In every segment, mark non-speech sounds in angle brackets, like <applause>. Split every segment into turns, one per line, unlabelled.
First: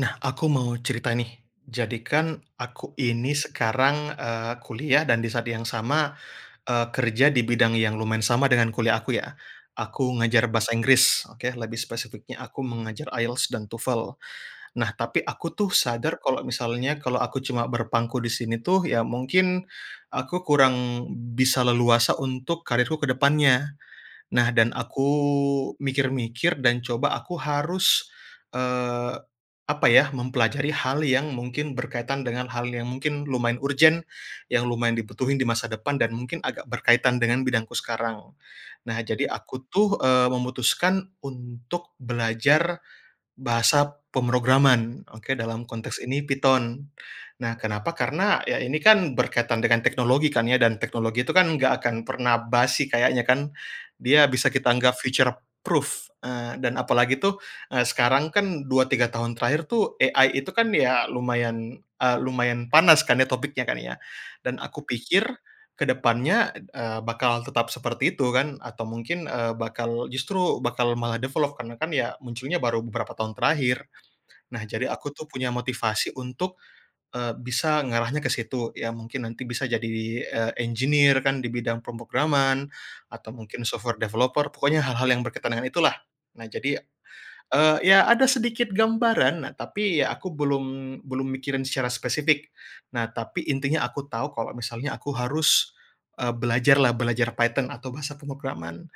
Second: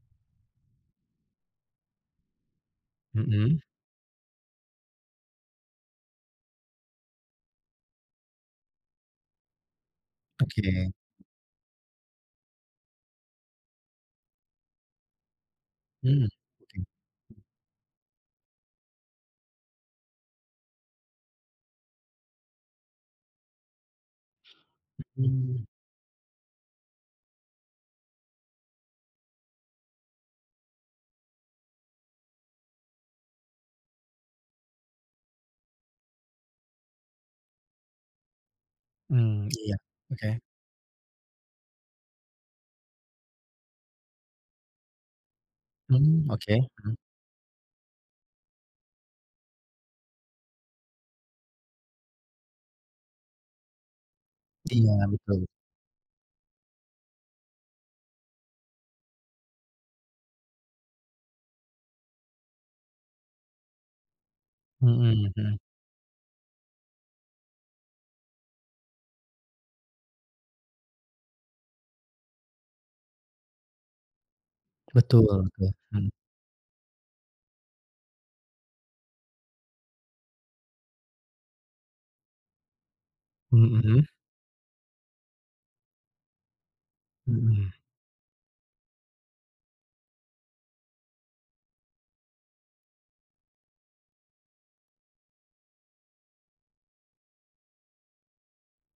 Nah, aku mau cerita, nih. Jadi, kan, aku ini
Mhm.
sekarang, eee, kuliah dan di saat yang sama, eee, kerja di bidang yang lumayan sama dengan kuliah aku, ya. Aku ngajar bahasa
Oke.
Inggris. Oke, lebih spesifiknya, aku mengajar IELTS dan TOEFL. Nah, tapi aku, tuh, sadar
Hmm.
kalau
Oke.
misalnya kalau aku cuma berpangku di sini, tuh, ya, mungkin aku kurang bisa leluasa untuk karirku ke depannya. Nah, dan aku
Oke.
mikir-mikir dan coba aku harus, eee, apa, ya, mempelajari hal yang mungkin berkaitan dengan hal yang mungkin lumayan urgent, yang lumayan dibutuhin di masa depan dan mungkin agak berkaitan dengan bidangku sekarang. Nah, jadi
Mmm,
aku,
iya.
tuh, eee,
Oke.
memutuskan untuk belajar bahasa pemrograman. Oke, dalam konteks ini
Mmm, oke.
Python.
Mhm.
Nah, kenapa, karena, ya, ini, kan, berkaitan dengan teknologi, kan, ya, dan teknologi itu, kan, enggak akan pernah basi kayaknya, kan. Dia bisa kita anggap
Iya,
future
betul.
proof, eee, dan apalagi, tuh, eee, sekarang, kan, 2, 3 tahun terakhir, tuh, AI itu, kan, ya, lumayan, eee, lumayan panas, kan, ya, topiknya, kan, ya. Dan aku pikir
Heeh, heeh.
ke depannya, eee, bakalan tetap seperti itu, kan, atau mungkin, eee, bakal justru bakal malah develop karena, kan, ya, munculnya baru beberapa tahun terakhir. Nah, jadi aku,
Betul,
tuh, punya
tuh. Heeh.
motivasi untuk, eee, bisa ngarahnya ke situ. Ya, mungkin nanti bisa jadi, eee, engineer, kan, di bidang pemrograman atau mungkin software
Hmm.
developer pokoknya hal-hal yang berkaitan dengan itulah. Nah, jadi,
Hmm.
eee, ya, ada sedikit gambaran, nah, tapi, ya, aku belum, belum mikirin secara spesifik. Nah, tapi intinya aku tahu kalau misalnya aku harus, eee, belajarlah, belajar Python atau bahasa pemrograman.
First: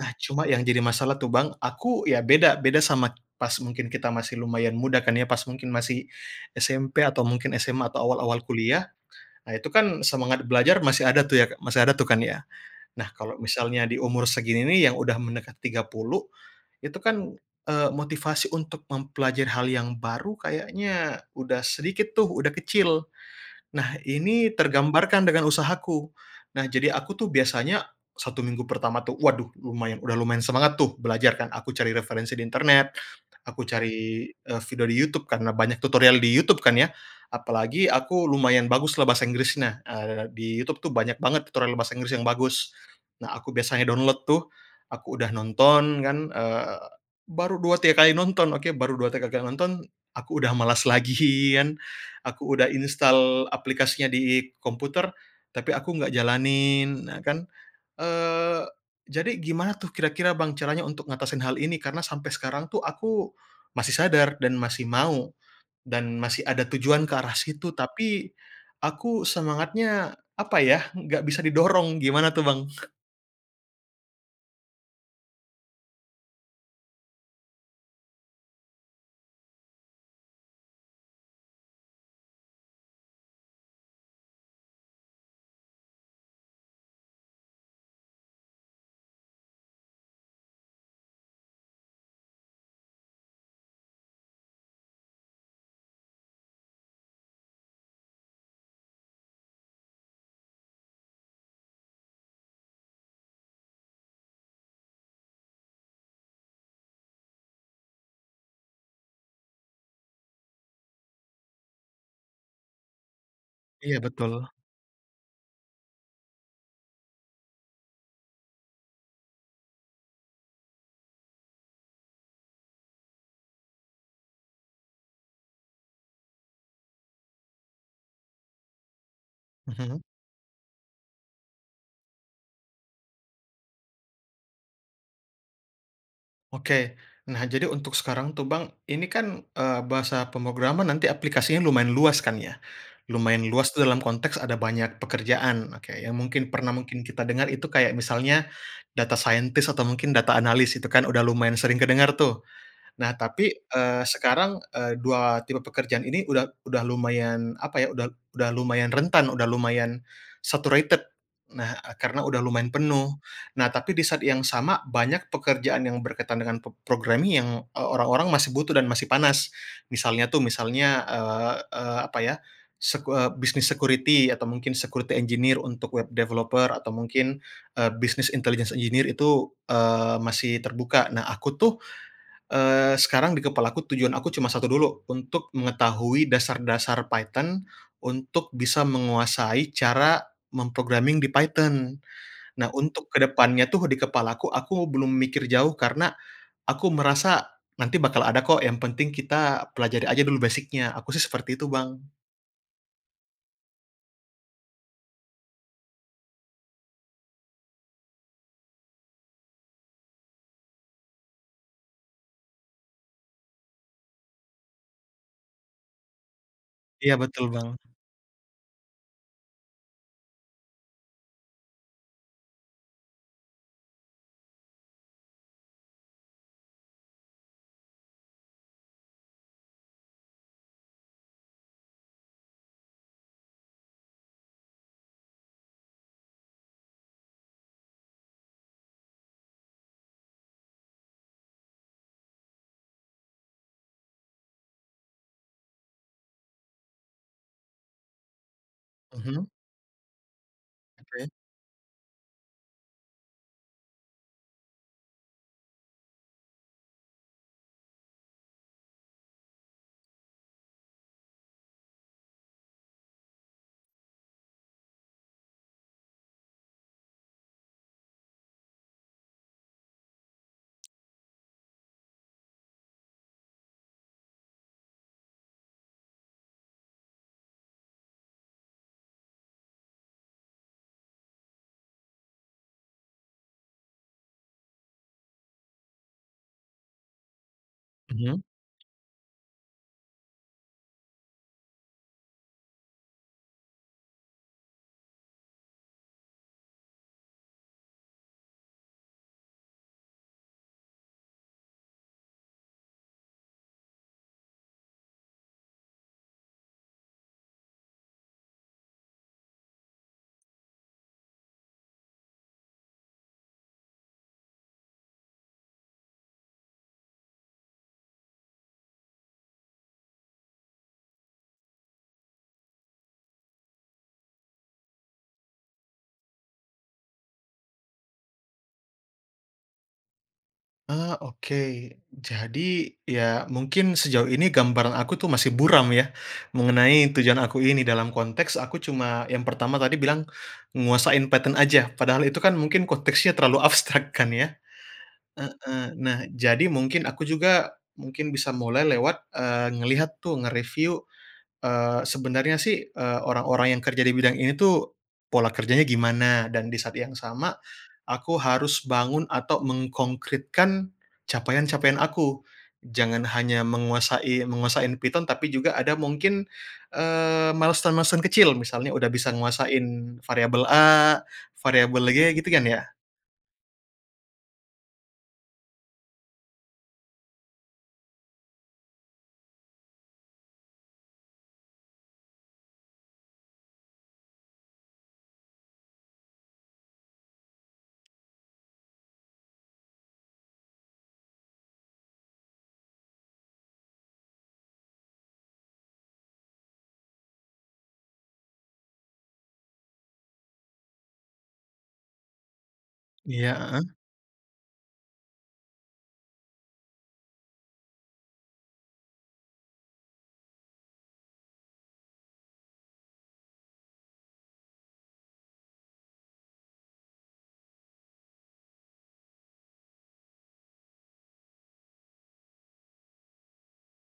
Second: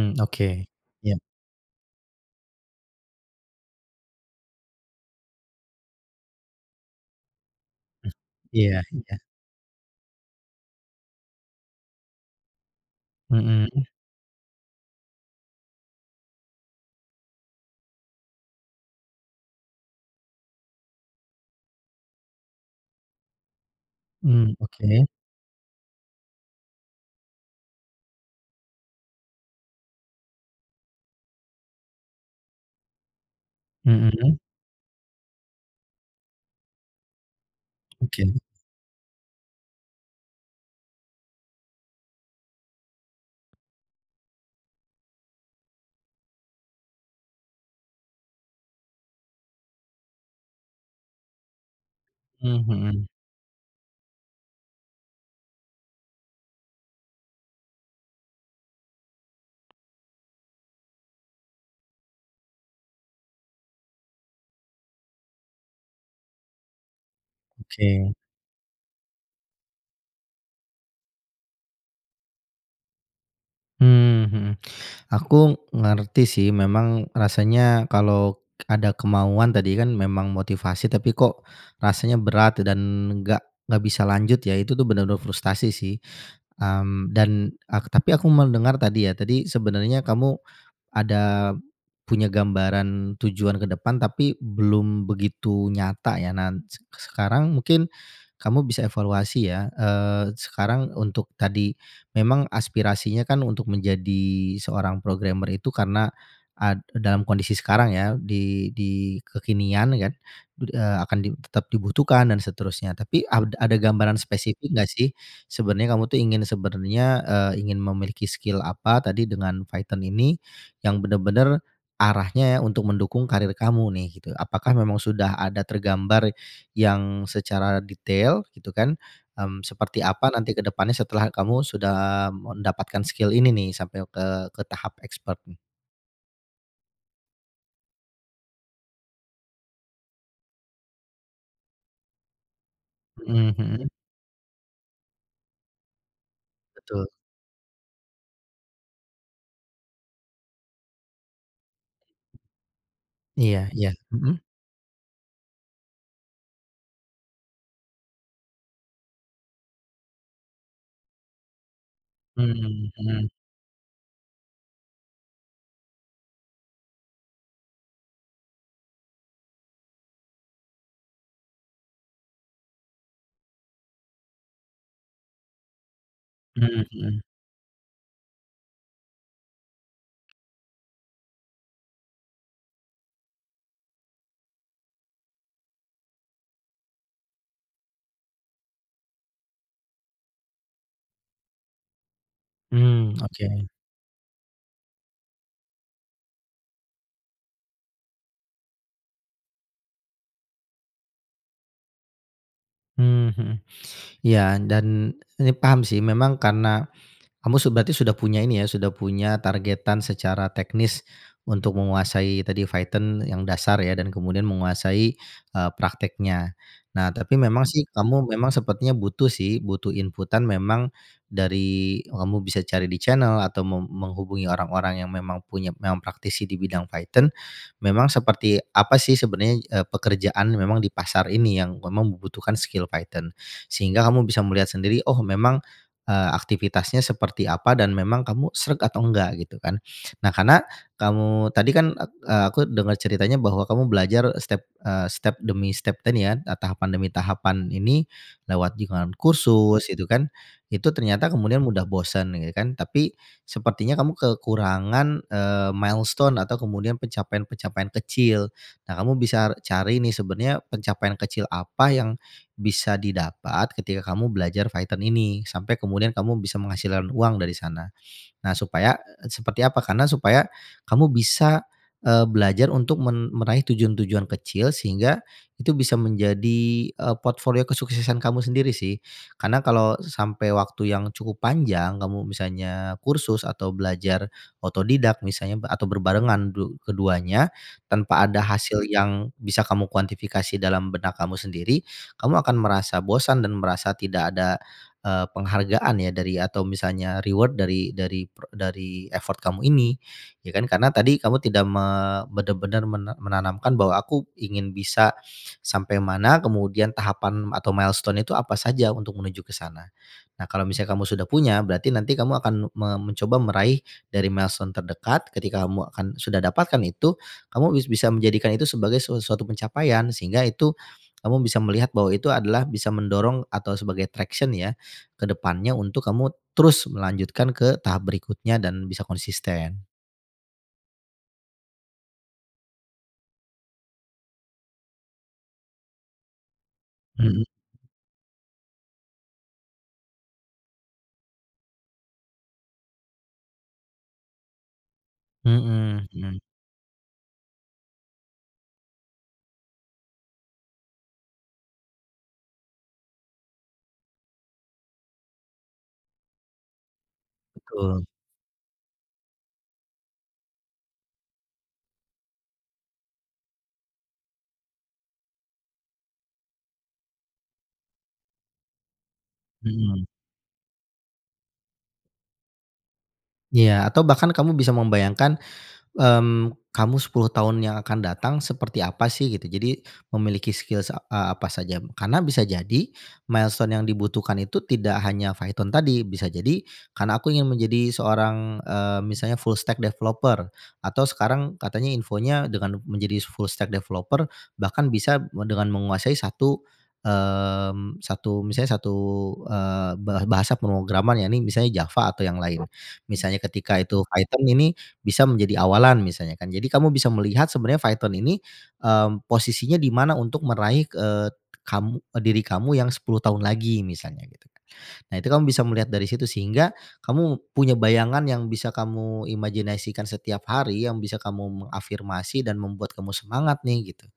Nah, cuma yang
oke.
jadi
Ya.
masalah tuh, Bang, aku, ya, beda, beda sama pas mungkin kita masih lumayan muda, kan, ya, pas mungkin masih SMP atau mungkin SMA atau awal-awal
Iya
kuliah.
iya.
Nah, itu, kan, semangat belajar masih ada, tuh, ya masih ada, tuh, kan, ya. Nah, kalau misalnya
Heeh.
di umur segini, nih, yang udah mendekati 30, itu, kan, eee, motivasi untuk mempelajari hal yang baru kayaknya udah sedikit, tuh, udah kecil. Nah, ini
Hmm, oke.
tergambarkan dengan usahaku. Nah, jadi aku, tuh, biasanya satu minggu pertama, tuh, waduh, lumayan udah lumayan semangat, tuh, belajar, kan, aku cari referensi di internet, aku cari,
Mhm.
eee, video di YouTube karena banyak tutorial di YouTube, kan, ya. Apalagi
Oke.
aku lumayan baguslah bahasa Inggrisnya, eee, di YouTube, tuh, banyak banget tutorial bahasa Inggris yang bagus. Nah, aku biasanya download, tuh. Aku udah nonton, kan, eee, baru 2, 3 kali nonton. Oke, baru 2, 3 kali nonton, aku udah malas lagian. Aku
Mmm,
udah
mhm.
instal aplikasinya di komputer, tapi aku nggak jalanin, nah, kan. Eee, jadi gimana, tuh, kira-kira, Bang, caranya untuk ngatasin hal ini karena sampai sekarang, tuh, aku masih sadar dan masih mau, dan masih ada tujuan ke arah situ
Oke.
tapi aku semangatnya apa, ya, nggak bisa didorong. Gimana, tuh, Bang?
Mmm, heeh. Aku ngerti, sih, memang rasanya kalau ada kemauan tadi, kan, memang motivasi tapi, kok, rasanya berat dan nggak nggak bisa lanjut, ya, itu tu benar-benar frustasi, sih. Mmm, dan ak tapi aku mendengar tadi, ya, tadi sebenarnya kamu ada punya gambaran tujuan ke depan tapi belum begitu nyata, ya. Nan sek sekarang mungkin kamu bisa evaluasi, ya, eee, sekarang untuk tadi memang aspirasinya, kan, untuk menjadi seorang programmer itu karena ad dalam kondisi sekarang, ya, di di kekinian, ya, kan, eee, akan di tetap dibutuhkan dan seterusnya. Tapi ad ada
Iya,
gambaran
betul.
spesifik nggak, sih, sebenarnya kamu, tuh, ingin sebenarnya, eee, ingin memiliki skill apa tadi dengan Python ini, yang benar-benar arahnya untuk mendukung karir kamu, nih, gitu. Apakah memang sudah ada tergambar yang secara detail, gitu, kan? Mmm,
Mhm.
seperti apa nanti ke depannya setelah kamu sudah mendapatkan skill ini, nih, sampai ke, ke tahap expert, nih?
Oke. Nah, jadi untuk sekarang, tuh, Bang, ini, kan, eee, bahasa pemrograman nanti aplikasinya lumayan luas, kan, ya. Lumayan
Mhm.
luas tu
Hmm.
dalam konteks ada banyak pekerjaan, oke, yang mungkin pernah mungkin
Betul.
kita dengar itu kayak misalnya, data scientist atau mungkin data analis itu, kan, udah lumayan sering kedengar, tuh. Nah, tapi,
Iya iya.
eee,
Heeh.
sekarang, eee, dua tipe pekerjaan ini udah udah lumayan apa, ya, uda udah lumayan rentan, udah lumayan saturated. Nah, ah, karena udah lumayan
Mmm,
penuh.
hmm.
Nah, tapi di saat yang sama banyak pekerjaan yang berkaitan dengan p programming yang, eee, orang-orang masih butuh dan masih panas, misalnya, tuh, misalnya, eee, eee, apa, ya, sek eee, bisnis security atau mungkin security engineer untuk web developer
Mmm.
atau
Hmm.
mungkin, eee, business intelligence engineer itu, eee, masih terbuka. Nah, aku, tuh, eee, sekarang di kepalaku tujuan aku cuma satu dulu, untuk mengetahui dasar-dasar Python, untuk bisa menguasai cara mem-programming di Python. Nah, untuk
Mmm,
ke
oke.
depannya, tuh, di kepalaku aku belum mikir jauh karena aku merasa nanti bakal ada, kok, yang penting kita pelajari aja dulu basic-nya, aku, sih, seperti itu, Bang.
Mmm, hmm. Iya, dan ini paham, sih, memang karena kamu su berarti sudah punya ini, ya, sudah punya targetan secara teknis untuk menguasai tadi Python yang dasar, ya, dan kemudian menguasai, eee, prakteknya. Nah,
Iya,
tapi
betul,
memang,
Bang.
sih, kamu memang sepertinya butuh, sih, butuh inputan memang dari kamu bisa cari di channel atau meng menghubungi orang-orang yang memang punya memang praktisi di bidang Python, memang seperti apa, sih, sebenarnya, eee, pekerjaan memang di pasar ini, yang memang membutuhkan skill Python. Sehingga kamu bisa melihat sendiri, oh, memang, eee, aktivitasnya seperti apa dan memang kamu sreg atau nggak, gitu, kan. Nah, karena kamu tadi, kan, ek e aku dengar ceritanya bahwa kamu belajar step, eee, step demi step ini, kan, eee, tahapan demi tahapan ini, lewat jaringan
Mhm.
kursus itu, kan. Itu ternyata
Oke.
kemudian mudah bosan gitu, kan, tapi sepertinya kamu kekurangan, eee, milestone atau kemudian pencapaian-pencapaian kecil. Nah, kamu bisa cari, nih, sebenarnya pencapaian kecil apa yang bisa didapat ketika kamu belajar Python ini, sampai kemudian kamu bisa menghasilkan uang dari sana. Nah, supaya, eee, seperti apa, karena supaya kamu bisa, eee, belajar untuk men meraih tujuan-tujuan kecil, sehingga itu bisa menjadi, eee, portfolio kesuksesan kamu sendiri, sih. Karena kalau sampai waktu yang cukup panjang kamu misalnya kursus atau belajar otodidak misalnya atau berbarengan du keduanya, tanpa
Mhm.
ada hasil yang bisa kamu kuantifikasi dalam benak kamu sendiri, kamu akan merasa bosan dan merasa tidak ada, eee, penghargaan, ya, dari atau misalnya reward dari dari prek dari effort kamu ini, ya, kan. Karena tadi kamu tidak me benar-benar men menanamkan bahwa aku ingin bisa sampai mana, kemudian tahapan atau milestone itu apa saja untuk menuju ke sana. Nah, kalau misalnya kamu sudah punya, berarti nanti kamu akan me mencoba meraih dari milestone terdekat, ketika kamu akan sudah dapatkan itu, kamu bis bisa menjadikan itu sebagai su suatu pencapaian, sehingga itu kamu bisa melihat bahwa itu adalah bisa mendorong atau sebagai traction, ya, ke depannya untuk kamu terus melanjutkan ke tahap berikutnya dan bisa konsisten.
Eee, oke. Jadi, ya, mungkin sejauh ini gambaran aku, tuh, masih buram, ya, mengenai
Hmm.
tujuan aku ini dalam konteks aku cuma, yang pertama tadi bilang nguasain Python aja, padahal itu, kan, mungkin konteksnya terlalu abstrak, kan, ya. Heeh,
Hmm.
nah,
Hmm.
jadi mungkin aku juga, mungkin bisa mulai lewat, eee, ngelihat, tuh, nge-review, eee, sebenarnya, sih, eee, orang-orang yang kerja di bidang ini, tuh, pola kerjanya gimana, dan di saat yang sama
Betul.
aku harus bangun atau menkongkritkan capaian-capaian aku. Jangan hanya menguasai menguasain Python tapi juga ada mungkin, eee, milestone-milestone kecil, misalnya udah bisa
Mhm.
nguasain variabel A, variabel G, gitu, kan, ya?
Ya, atau bahkan kamu bisa membayangkan, mmm, kamu 10 tahun yang akan datang seperti apa, sih, gitu. Jadi, memiliki skills, a apa saja, karena bisa jadi milestone yang dibutuhkan itu tidak hanya Python tadi, bisa jadi karena aku ingin menjadi seorang, eee, misalnya full stack developer atau sekarang katanya infonya dengan menjadi full stack developer bahkan bisa dengan menguasai satu, mmm, satu, misalnya satu, eee, ba bahasa pemrograman, ya, ini misalnya Java atau yang lain. Misalnya
Iya,
ketika
heeh.
itu Python ini bisa menjadi awalan misalnya, kan, jadi kamu bisa melihat sebenarnya Python ini, eee, posisinya dimana untuk meraih, eee, kamu d diri kamu yang 10 tahun lagi misalnya gitu, kan. Nah, itu kamu bisa melihat dari situ, sehingga kamu punya bayangan yang bisa kamu imajinasikan setiap hari yang bisa kamu mengafirmasi, dan membuat kamu semangat, nih, gitu.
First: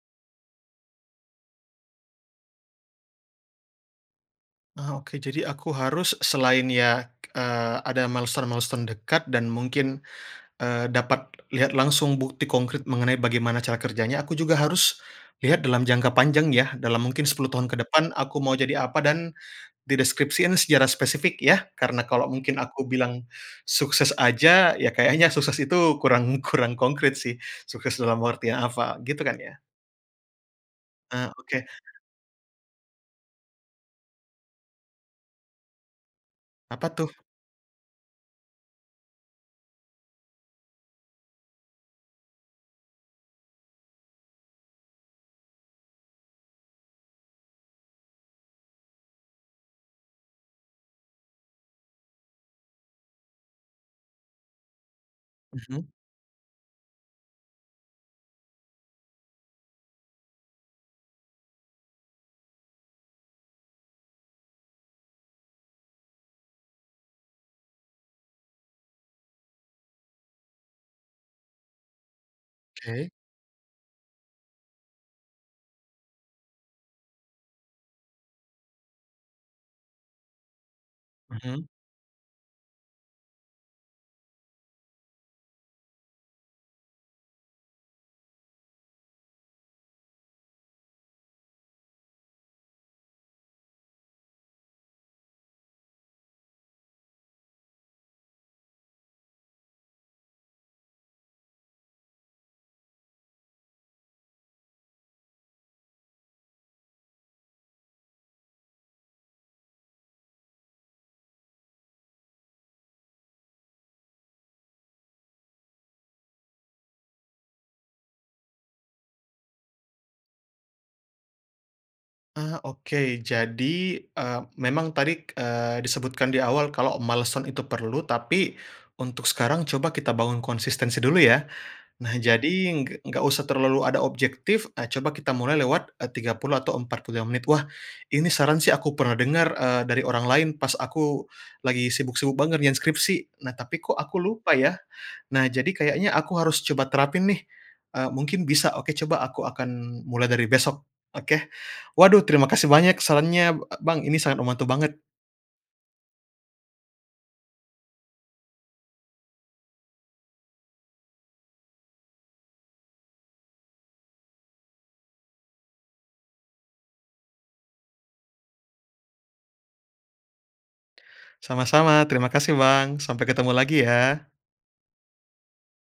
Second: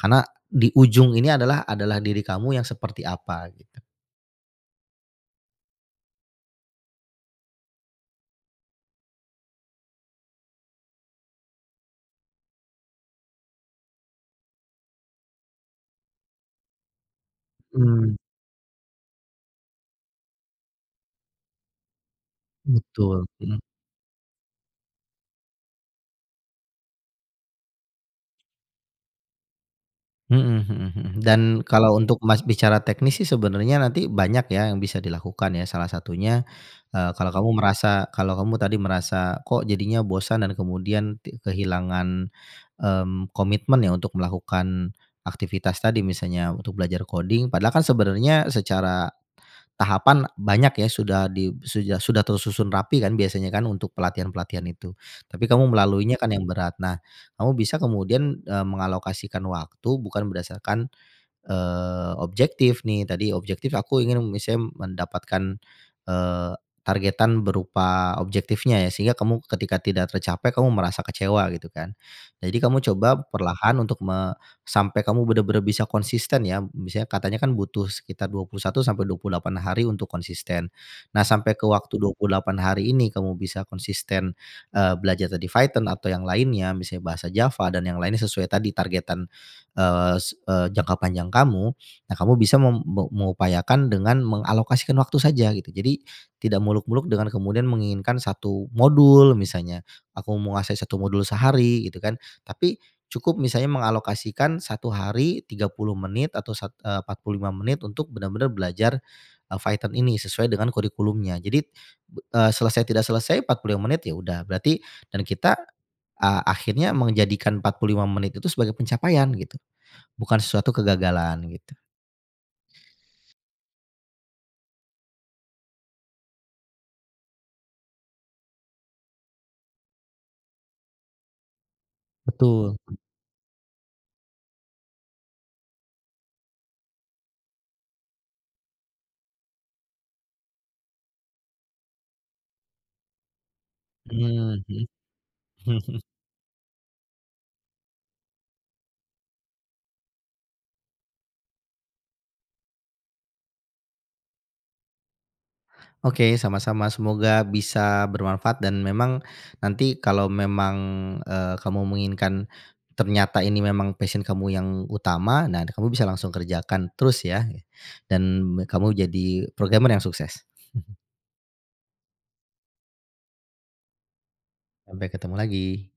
Karena di ujung ini adalah adalah diri kamu yang seperti apa gitu.
Ah, oke. Jadi aku harus selain, ya, eee, ada milestone-milestone dekat dan mungkin, eee, dapat lihat langsung bukti kongkrit mengenai bagaimana cara kerjanya, aku juga harus lihat dalam jangka panjang, ya, dalam mungkin 10 tahun ke depan
Mmm.
aku mau jadi apa dan di deskripsiin secara spesifik, ya. Karena kalau mungkin aku bilang
Betul. Mhm.
sukses aja, ya, kayaknya sukses itu kurang, kurang kongkrit, sih. Sukses dalam artian apa, gitu, kan, ya?
Mhm, heeh heeh,
Eee,
dan
oke.
kalau untuk, Mas, bicara teknis, sih, sebenarnya nanti banyak, ya, yang bisa dilakukan, ya. Salah satunya,
Apa, tuh?
eee, kalau kamu merasa kalau kamu tadi merasa, kok, jadinya bosan dan kemudian tik kehilangan, mmm, komitmen, ya, untuk melakukan aktivitas tadi, misalnya untuk belajar coding padahal, kan, sebenarnya secara tahapan banyak, ya, sudah di sudah- sudah tersusun rapi, kan, biasanya, kan, untuk pelatihan-pelatihan itu, tapi kamu
Mhm.
melaluinya, kan, yang berat. Nah, kamu bisa kemudian, eee, mengalokasikan waktu bukan berdasarkan, eee, objektif, nih, tadi objektif aku ingin misal mendapatkan, eee, targetan berupa objektifnya, ya, sehingga kamu ketika tidak tercapai kamu merasa kecewa gitu, kan. Jadi kamu
Oke.
coba perlahan untuk me sampai kamu benar-benar bisa konsisten, ya. Misalnya katanya, kan, butuh sekitar 21 sampai 28 hari untuk konsisten. Nah, sampai ke
Mhm.
waktu 28 hari ini kamu bisa konsisten, eee, belajar tadi Python atau yang lainnya, misalnya bahasa Java, dan yang lainnya sesuai tadi targetan, eee, sek eee, jangka panjang kamu. Nah, kamu bisa mem me mengupayakan dengan mengalokasikan waktu saja gitu, jadi tidak muluk-muluk dengan kemudian menginginkan 1 modul misalnya, aku menguasai 1 modul sehari gitu, kan. Tapi cukup misalnya mengalokasikan 1 hari, 30 menit atau sat eee, 45 menit untuk benar-benar belajar Python ini sesuai dengan kurikulumnya. Jadi, eee, selesai tidak selesai, 45 menit, ya, udah, berarti dan kita a akhirnya menjadikan 45 menit itu sebagai pencapaian, gitu. Bukan sesuatu kegagalan gitu.
Ah, oke. Jadi, eee, memang tadi, eee, disebutkan di awal kalau milestone itu perlu, tapi untuk sekarang coba kita bangun konsistensi dulu, ya. Nah, jadi
Betul.
ng gak usah terlalu ada objektif, ah, coba kita mulai lewat, eee, 30 atau 45 menit. Wah, ini saran, sih, aku pernah dengar, eee, dari orang lain pas aku lagi sibuk-sibuk banget ngerjain skripsi. Nah, tapi, kok, aku lupa,
Mmm.
ya. Nah,
Hmm.
jadi
<chuckles>
kayaknya aku harus coba terapin, nih, eee, mungkin bisa. Oke, coba aku akan mulai dari besok, oke. Waduh, terima kasih banyak sarannya e Bang, ini sangat membantu banget.
Oke, sama-sama. Semoga bisa bermanfaat dan memang nanti kalau memang, eee, kamu menginginkan ternyata ini memang passion kamu yang utama, nah nanti kamu bisa langsung kerjakan terus, ya, dan kamu jadi programmer yang sukses. <chuckles>
Sama-sama, terima kasih, Bang. Sampai ketemu lagi, ya.
Sampai ketemu lagi.